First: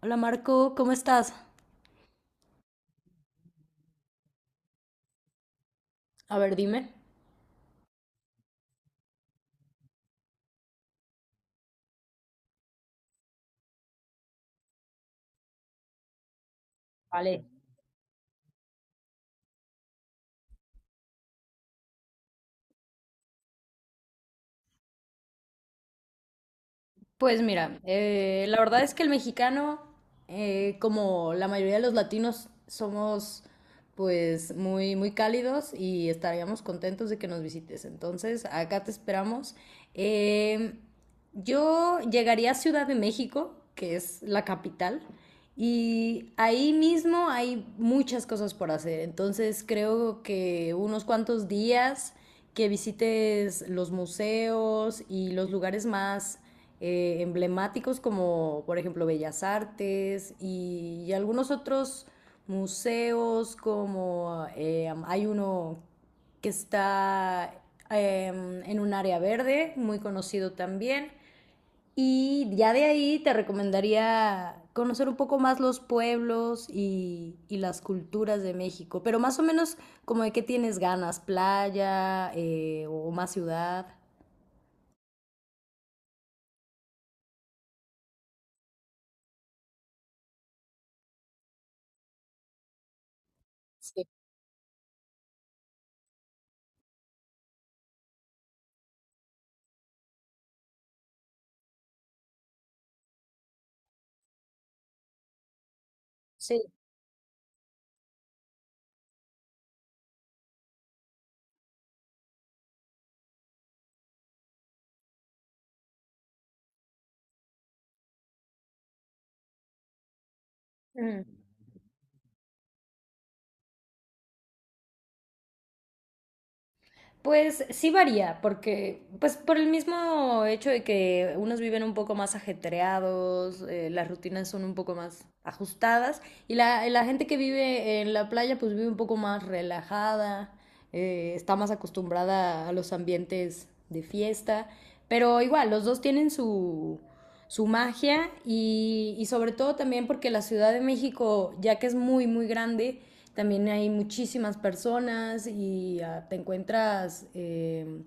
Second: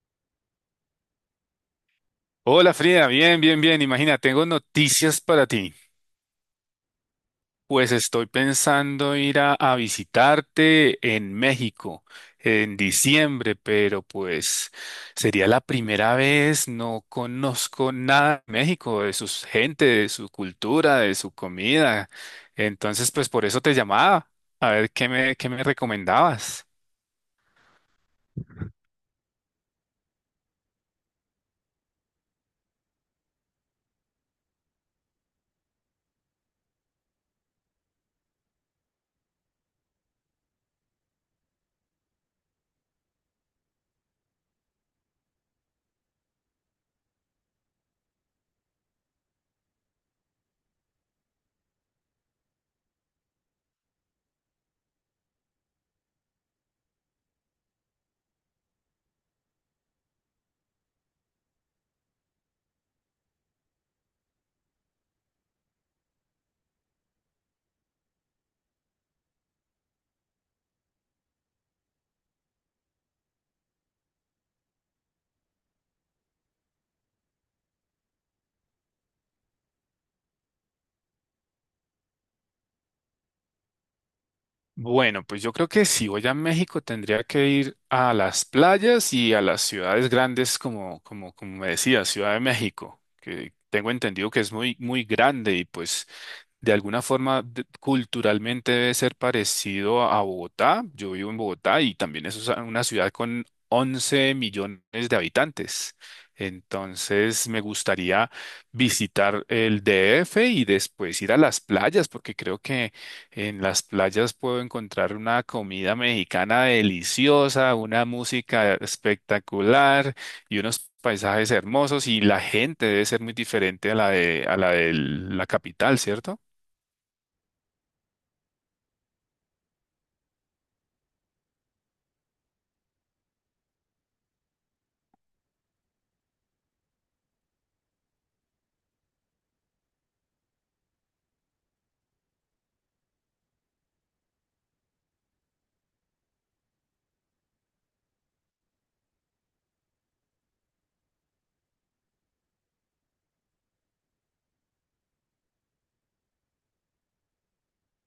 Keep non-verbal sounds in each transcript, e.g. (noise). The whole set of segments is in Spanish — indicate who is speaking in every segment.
Speaker 1: Hola Marco, ¿cómo estás?
Speaker 2: Hola Frida, bien, bien, bien. Imagina, tengo noticias para ti.
Speaker 1: A ver, dime.
Speaker 2: Pues estoy pensando ir a visitarte en México en diciembre, pero pues sería la primera vez, no
Speaker 1: Vale.
Speaker 2: conozco nada de México, de su gente, de su cultura, de su comida. Entonces, pues por eso te llamaba, a ver qué me recomendabas.
Speaker 1: Pues mira, la verdad es que el mexicano, como la mayoría de los latinos, somos pues muy, muy cálidos y estaríamos contentos de que nos visites. Entonces, acá te esperamos. Eh, yo llegaría a Ciudad de México, que es la capital, y ahí mismo hay muchas cosas por hacer. Entonces, creo que unos cuantos días que visites los museos y los lugares más emblemáticos, como por ejemplo Bellas Artes y algunos otros museos como hay uno que está eh, en un área verde, muy conocido también. Y ya de ahí te recomendaría conocer un poco más los pueblos y las culturas de México, pero más o menos como de qué tienes ganas, playa o más ciudad.
Speaker 2: Bueno, pues yo creo que si voy a México tendría que ir a las playas y a las ciudades grandes como me decía, Ciudad de México, que tengo
Speaker 1: Sí,
Speaker 2: entendido que es muy, muy grande y pues de alguna forma, culturalmente debe ser parecido a Bogotá. Yo vivo en Bogotá y también es una ciudad con 11 millones de habitantes.
Speaker 1: sí.
Speaker 2: Entonces, me gustaría visitar el DF y después ir a las playas, porque creo que en las playas puedo encontrar una comida mexicana deliciosa, una música espectacular y unos
Speaker 1: Ujú.
Speaker 2: paisajes hermosos y la gente debe ser muy diferente a la de la capital, ¿cierto?
Speaker 1: Pues sí varía, porque pues por el mismo hecho de que unos viven un poco más ajetreados, las rutinas son un poco más ajustadas y la gente que vive en la playa pues vive un poco más relajada, está más acostumbrada a los ambientes de fiesta, pero igual los dos tienen su, su magia y sobre todo también porque la Ciudad de México, ya que es muy, muy grande, también hay muchísimas personas y ah, te encuentras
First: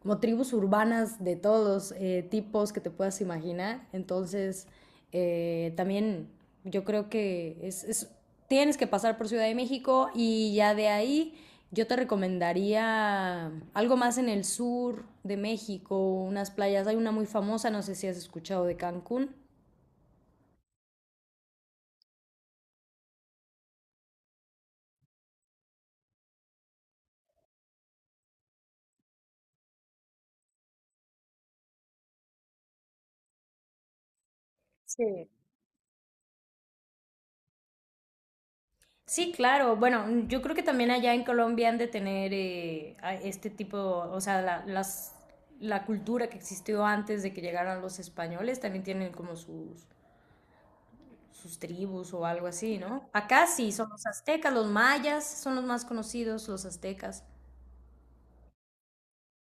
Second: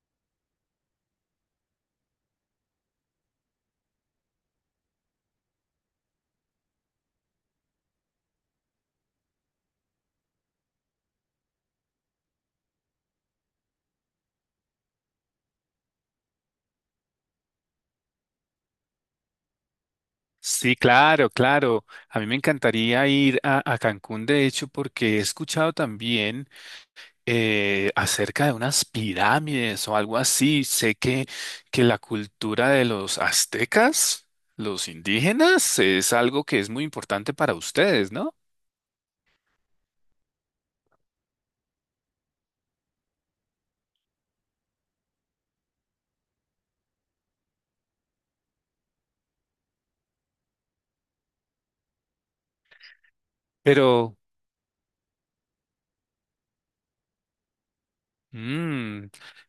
Speaker 1: como tribus urbanas de todos los tipos que te puedas imaginar. Entonces, también yo creo que tienes que pasar por Ciudad de México y ya de ahí yo te recomendaría algo más en el sur de México, unas playas. Hay una muy famosa, no sé si has escuchado de Cancún.
Speaker 2: Sí, claro, claro. A mí me encantaría ir a Cancún, de hecho, porque he escuchado también acerca de unas pirámides o algo así. Sé que la cultura de los aztecas, los
Speaker 1: Sí,
Speaker 2: indígenas, es algo que es muy importante para ustedes, ¿no?
Speaker 1: sí, claro. Bueno, yo creo que también allá en Colombia han de tener este tipo, o sea, la cultura que existió antes de que llegaran los españoles, también tienen como sus, sus tribus o algo así, ¿no? Acá sí, son los
Speaker 2: Pero
Speaker 1: aztecas, los mayas son los más conocidos, los aztecas.
Speaker 2: Mm,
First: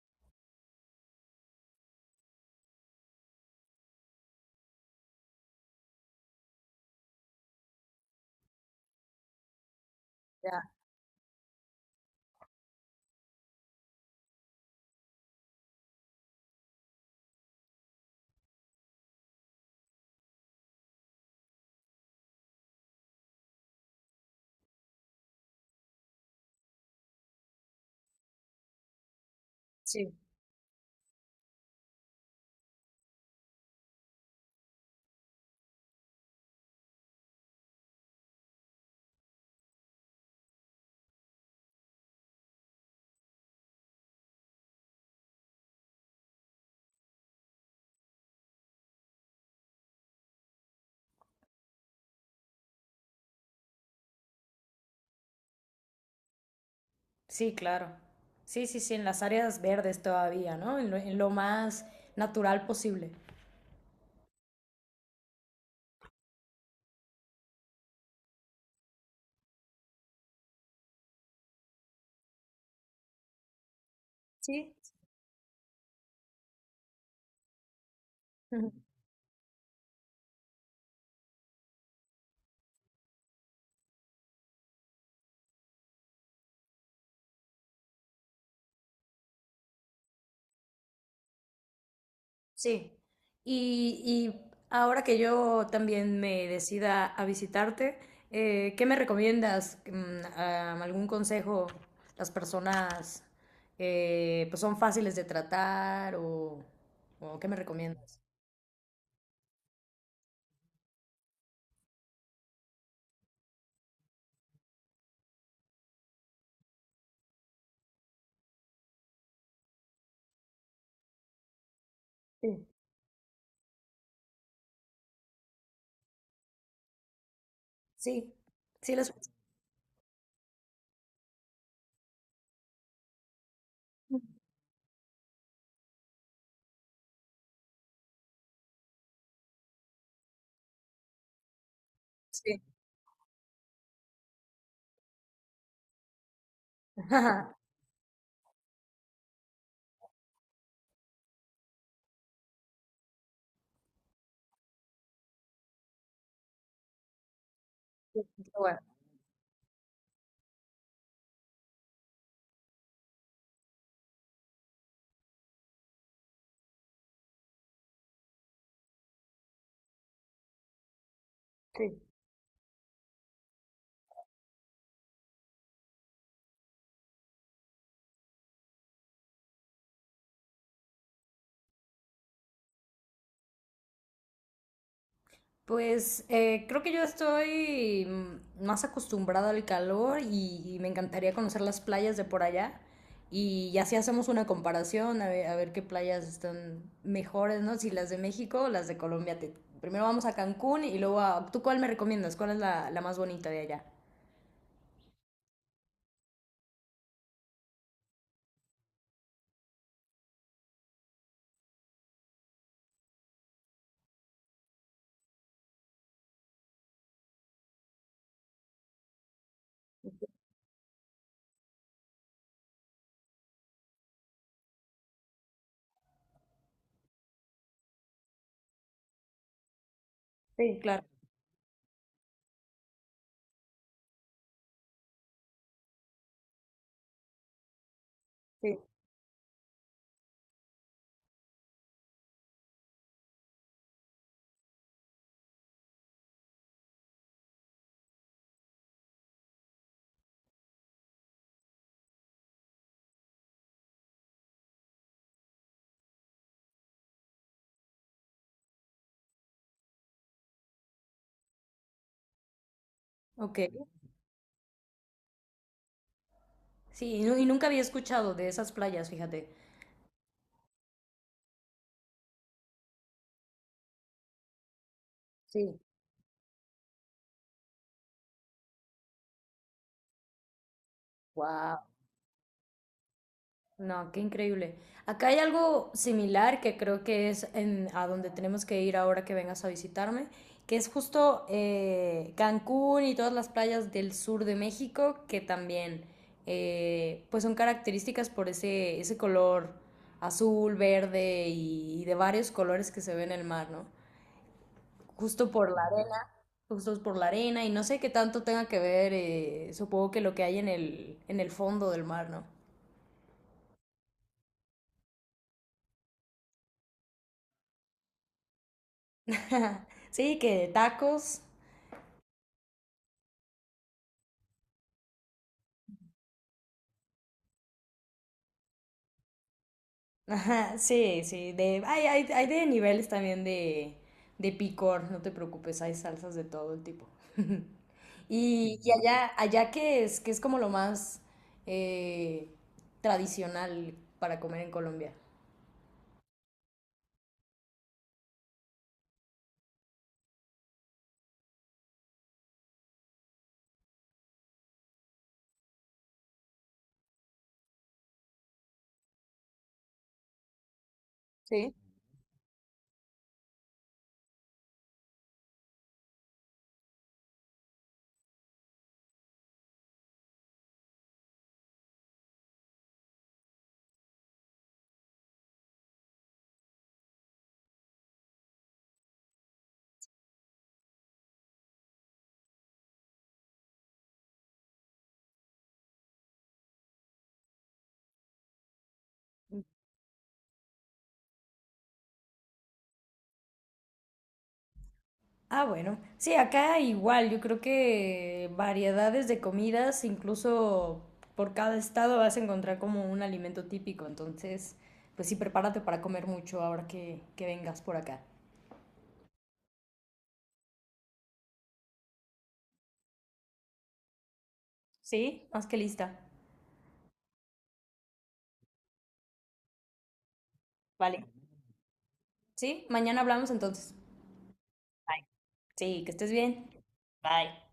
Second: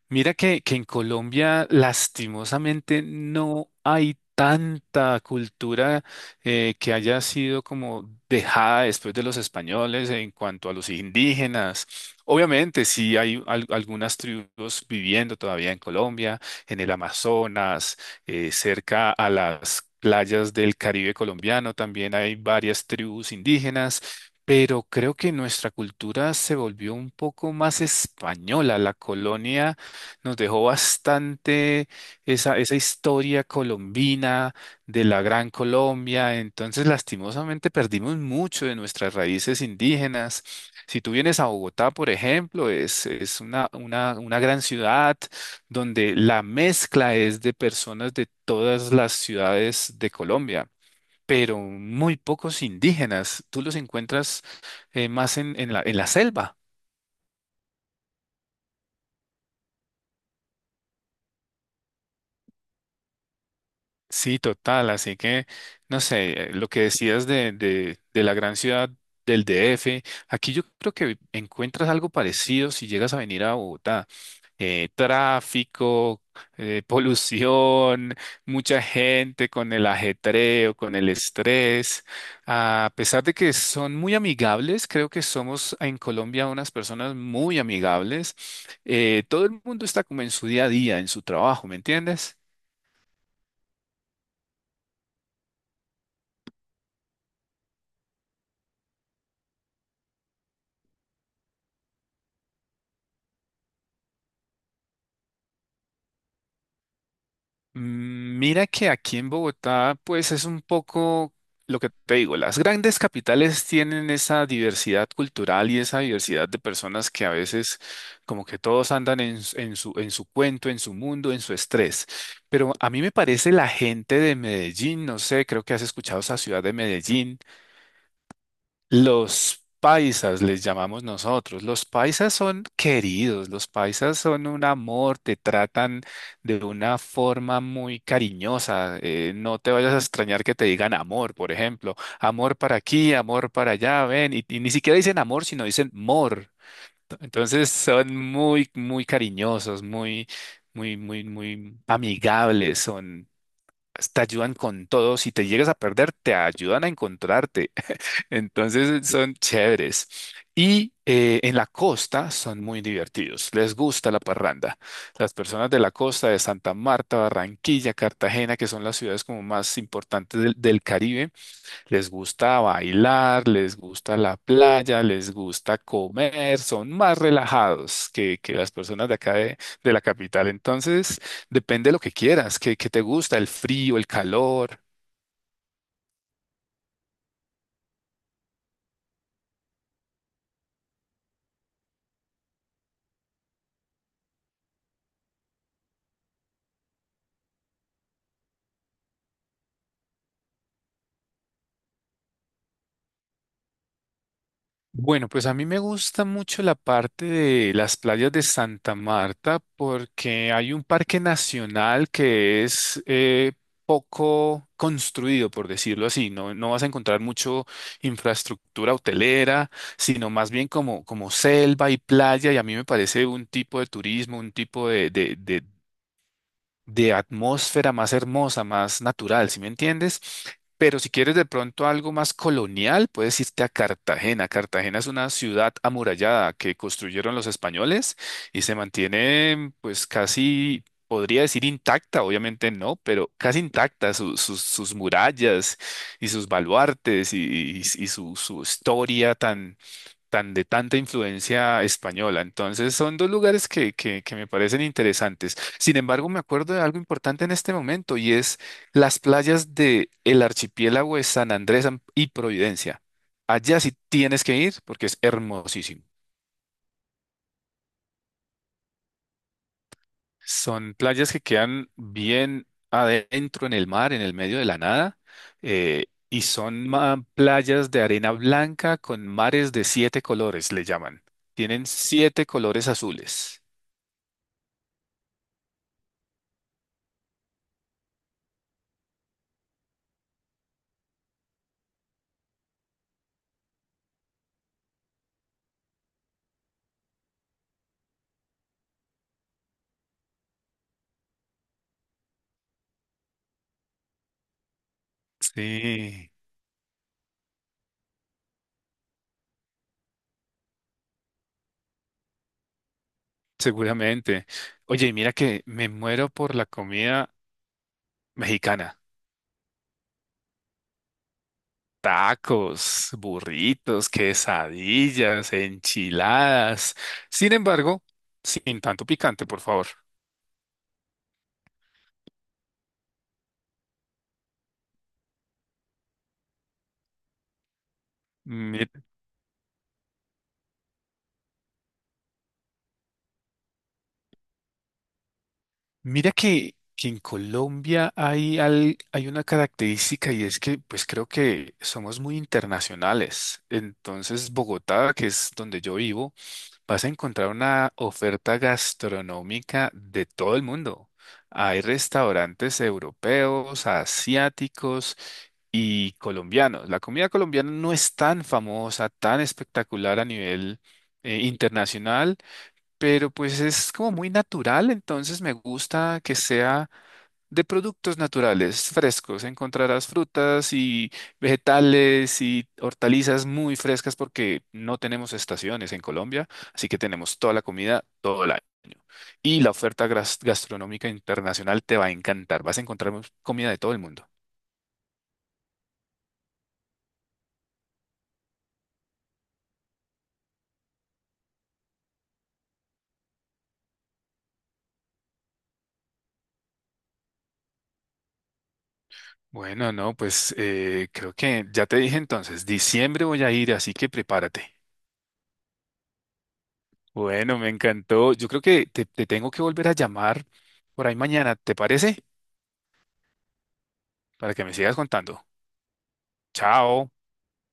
Speaker 2: mira que en Colombia lastimosamente no hay tanta cultura que haya sido como dejada después de los españoles en
Speaker 1: Ya,
Speaker 2: cuanto a los indígenas. Obviamente sí hay algunas tribus viviendo todavía en Colombia, en el Amazonas, cerca a las playas del Caribe colombiano también hay varias tribus indígenas pero creo que nuestra cultura se volvió un poco más española. La colonia
Speaker 1: sí.
Speaker 2: nos dejó bastante esa historia colombina de la Gran Colombia. Entonces, lastimosamente, perdimos mucho de nuestras raíces indígenas. Si tú vienes a Bogotá, por ejemplo, es una gran ciudad donde la mezcla es de personas de todas las ciudades de Colombia pero muy pocos indígenas. Tú los encuentras más en la selva.
Speaker 1: Sí, claro. Sí, sí, sí, en las áreas verdes todavía, ¿no? En lo más natural posible.
Speaker 2: Sí, total. Así que, no sé, lo que decías de la gran ciudad del DF, aquí yo creo que encuentras algo parecido si llegas a venir a Bogotá.
Speaker 1: Sí.
Speaker 2: Tráfico, (laughs) polución, mucha
Speaker 1: (laughs)
Speaker 2: gente con el ajetreo, con el estrés. A pesar de que son muy amigables, creo que somos en Colombia unas personas muy amigables. Todo el mundo está como en su día a día, en su trabajo, ¿me entiendes?
Speaker 1: Sí, y ahora que yo también me decida a visitarte, ¿qué me recomiendas? Mm, ah, ¿algún consejo? Las personas pues son fáciles de tratar o ¿qué me recomiendas?
Speaker 2: Mira que aquí en Bogotá, pues es un poco lo que te digo, las grandes capitales tienen esa diversidad cultural y esa diversidad de personas que a veces como que todos andan en su cuento, en su mundo, en su estrés.
Speaker 1: Sí,
Speaker 2: Pero a mí me parece la gente de Medellín, no sé, creo que has escuchado esa ciudad de Medellín.
Speaker 1: sí, sí, las.
Speaker 2: Los paisas les llamamos nosotros. Los paisas son queridos, los paisas son un amor, te tratan de una forma muy cariñosa. No te vayas a extrañar que te digan amor, por ejemplo. Amor
Speaker 1: Sí,
Speaker 2: para aquí, amor para allá, ven. Y ni siquiera dicen amor, sino dicen mor.
Speaker 1: (laughs) ajá.
Speaker 2: Entonces son muy, muy cariñosos, muy, muy, muy, muy amigables, son, te ayudan con todo. Si te llegas a perder, te ayudan a encontrarte.
Speaker 1: Qué bueno.
Speaker 2: Entonces son chéveres. Y en la costa son muy divertidos, les gusta la parranda. Las personas de la costa de Santa Marta, Barranquilla, Cartagena, que son las ciudades como más importantes del Caribe, les gusta bailar, les gusta la playa, les gusta comer, son más relajados que las personas de acá de la capital. Entonces, depende de lo que quieras, que te gusta, el frío, el calor.
Speaker 1: Pues creo que yo estoy mm, más acostumbrada al calor y me encantaría conocer las playas de por allá. Y así hacemos una comparación a ver qué playas están mejores, ¿no? Si las de México o las de Colombia. Te- primero vamos a Cancún y luego a... ¿Tú cuál me recomiendas? ¿Cuál es la más bonita de allá?
Speaker 2: Bueno, pues a mí me gusta mucho la parte de las playas de Santa Marta porque hay un parque nacional que es poco construido, por decirlo así. No, no vas a encontrar mucho infraestructura hotelera, sino más bien como selva y playa. Y a mí me parece un tipo de turismo, un tipo de atmósfera más hermosa, más natural, ¿si me entiendes?
Speaker 1: Sí,
Speaker 2: Pero
Speaker 1: claro,
Speaker 2: si quieres de pronto algo más colonial, puedes irte a Cartagena. Cartagena es una ciudad amurallada que construyeron los españoles y se
Speaker 1: sí.
Speaker 2: mantiene pues casi, podría decir intacta, obviamente no, pero casi intacta sus murallas y sus baluartes y su historia tan de tanta influencia española. Entonces, son dos lugares que me parecen interesantes. Sin embargo, me acuerdo de algo importante en este momento y es las playas de el archipiélago de San Andrés y Providencia.
Speaker 1: Ok.
Speaker 2: Allá sí tienes que ir porque es hermosísimo.
Speaker 1: Sí, y, nu- y nunca había escuchado de esas playas, fíjate.
Speaker 2: Son playas que quedan bien adentro en el mar, en el medio de la nada,
Speaker 1: Sí.
Speaker 2: y son playas de arena blanca con mares de siete colores, le llaman.
Speaker 1: Wow.
Speaker 2: Tienen siete colores azules.
Speaker 1: No, qué increíble. Acá hay algo similar, que creo que es en, a donde tenemos que ir ahora que vengas a visitarme, que es justo Cancún y todas las playas del sur de México, que también pues son características por ese, ese color azul, verde y de varios colores que se ve en el mar, ¿no? Justo por la arena,
Speaker 2: Sí,
Speaker 1: justo por la arena, y no sé qué tanto tenga que ver, supongo que lo que hay en el fondo del mar, ¿no?
Speaker 2: seguramente. Oye, mira que me muero por la comida mexicana.
Speaker 1: (laughs) Sí, que tacos.
Speaker 2: Tacos, burritos, quesadillas, enchiladas. Sin embargo, sin tanto picante, por favor.
Speaker 1: (laughs) Ajá, sí, sí. De, hay de niveles también de picor, no te preocupes, hay salsas de todo el tipo. (laughs) Y, y
Speaker 2: Mira,
Speaker 1: allá, allá que es como lo más eh, tradicional para comer en Colombia.
Speaker 2: mira que en Colombia hay una característica y es que pues creo que somos muy internacionales. Entonces, Bogotá, que es donde yo vivo, vas a encontrar una oferta gastronómica de todo el mundo.
Speaker 1: Sí.
Speaker 2: Hay restaurantes europeos, asiáticos y colombianos. La comida colombiana no es tan famosa, tan espectacular a nivel internacional, pero pues es como muy natural, entonces me gusta que sea de productos naturales frescos. Encontrarás frutas y vegetales y hortalizas muy frescas porque no tenemos estaciones en Colombia, así que tenemos toda la comida todo el año. Y la oferta gastronómica internacional te va a encantar. Vas a encontrar comida de todo el mundo.
Speaker 1: Ah, bueno. Sí, acá igual, yo creo que variedades de comidas, incluso por cada estado vas a encontrar como un alimento típico, entonces, pues sí, prepárate para comer mucho ahora que vengas por acá.
Speaker 2: Bueno, no, pues creo que ya te dije entonces, diciembre voy a ir, así que prepárate.
Speaker 1: Sí, más que lista.
Speaker 2: Bueno, me encantó. Yo creo que te tengo que volver a llamar por ahí
Speaker 1: Vale,
Speaker 2: mañana, ¿te parece?
Speaker 1: sí, mañana hablamos entonces.
Speaker 2: Para que me sigas
Speaker 1: Bye.
Speaker 2: contando.
Speaker 1: Sí, que estés bien.
Speaker 2: Chao.
Speaker 1: Bye.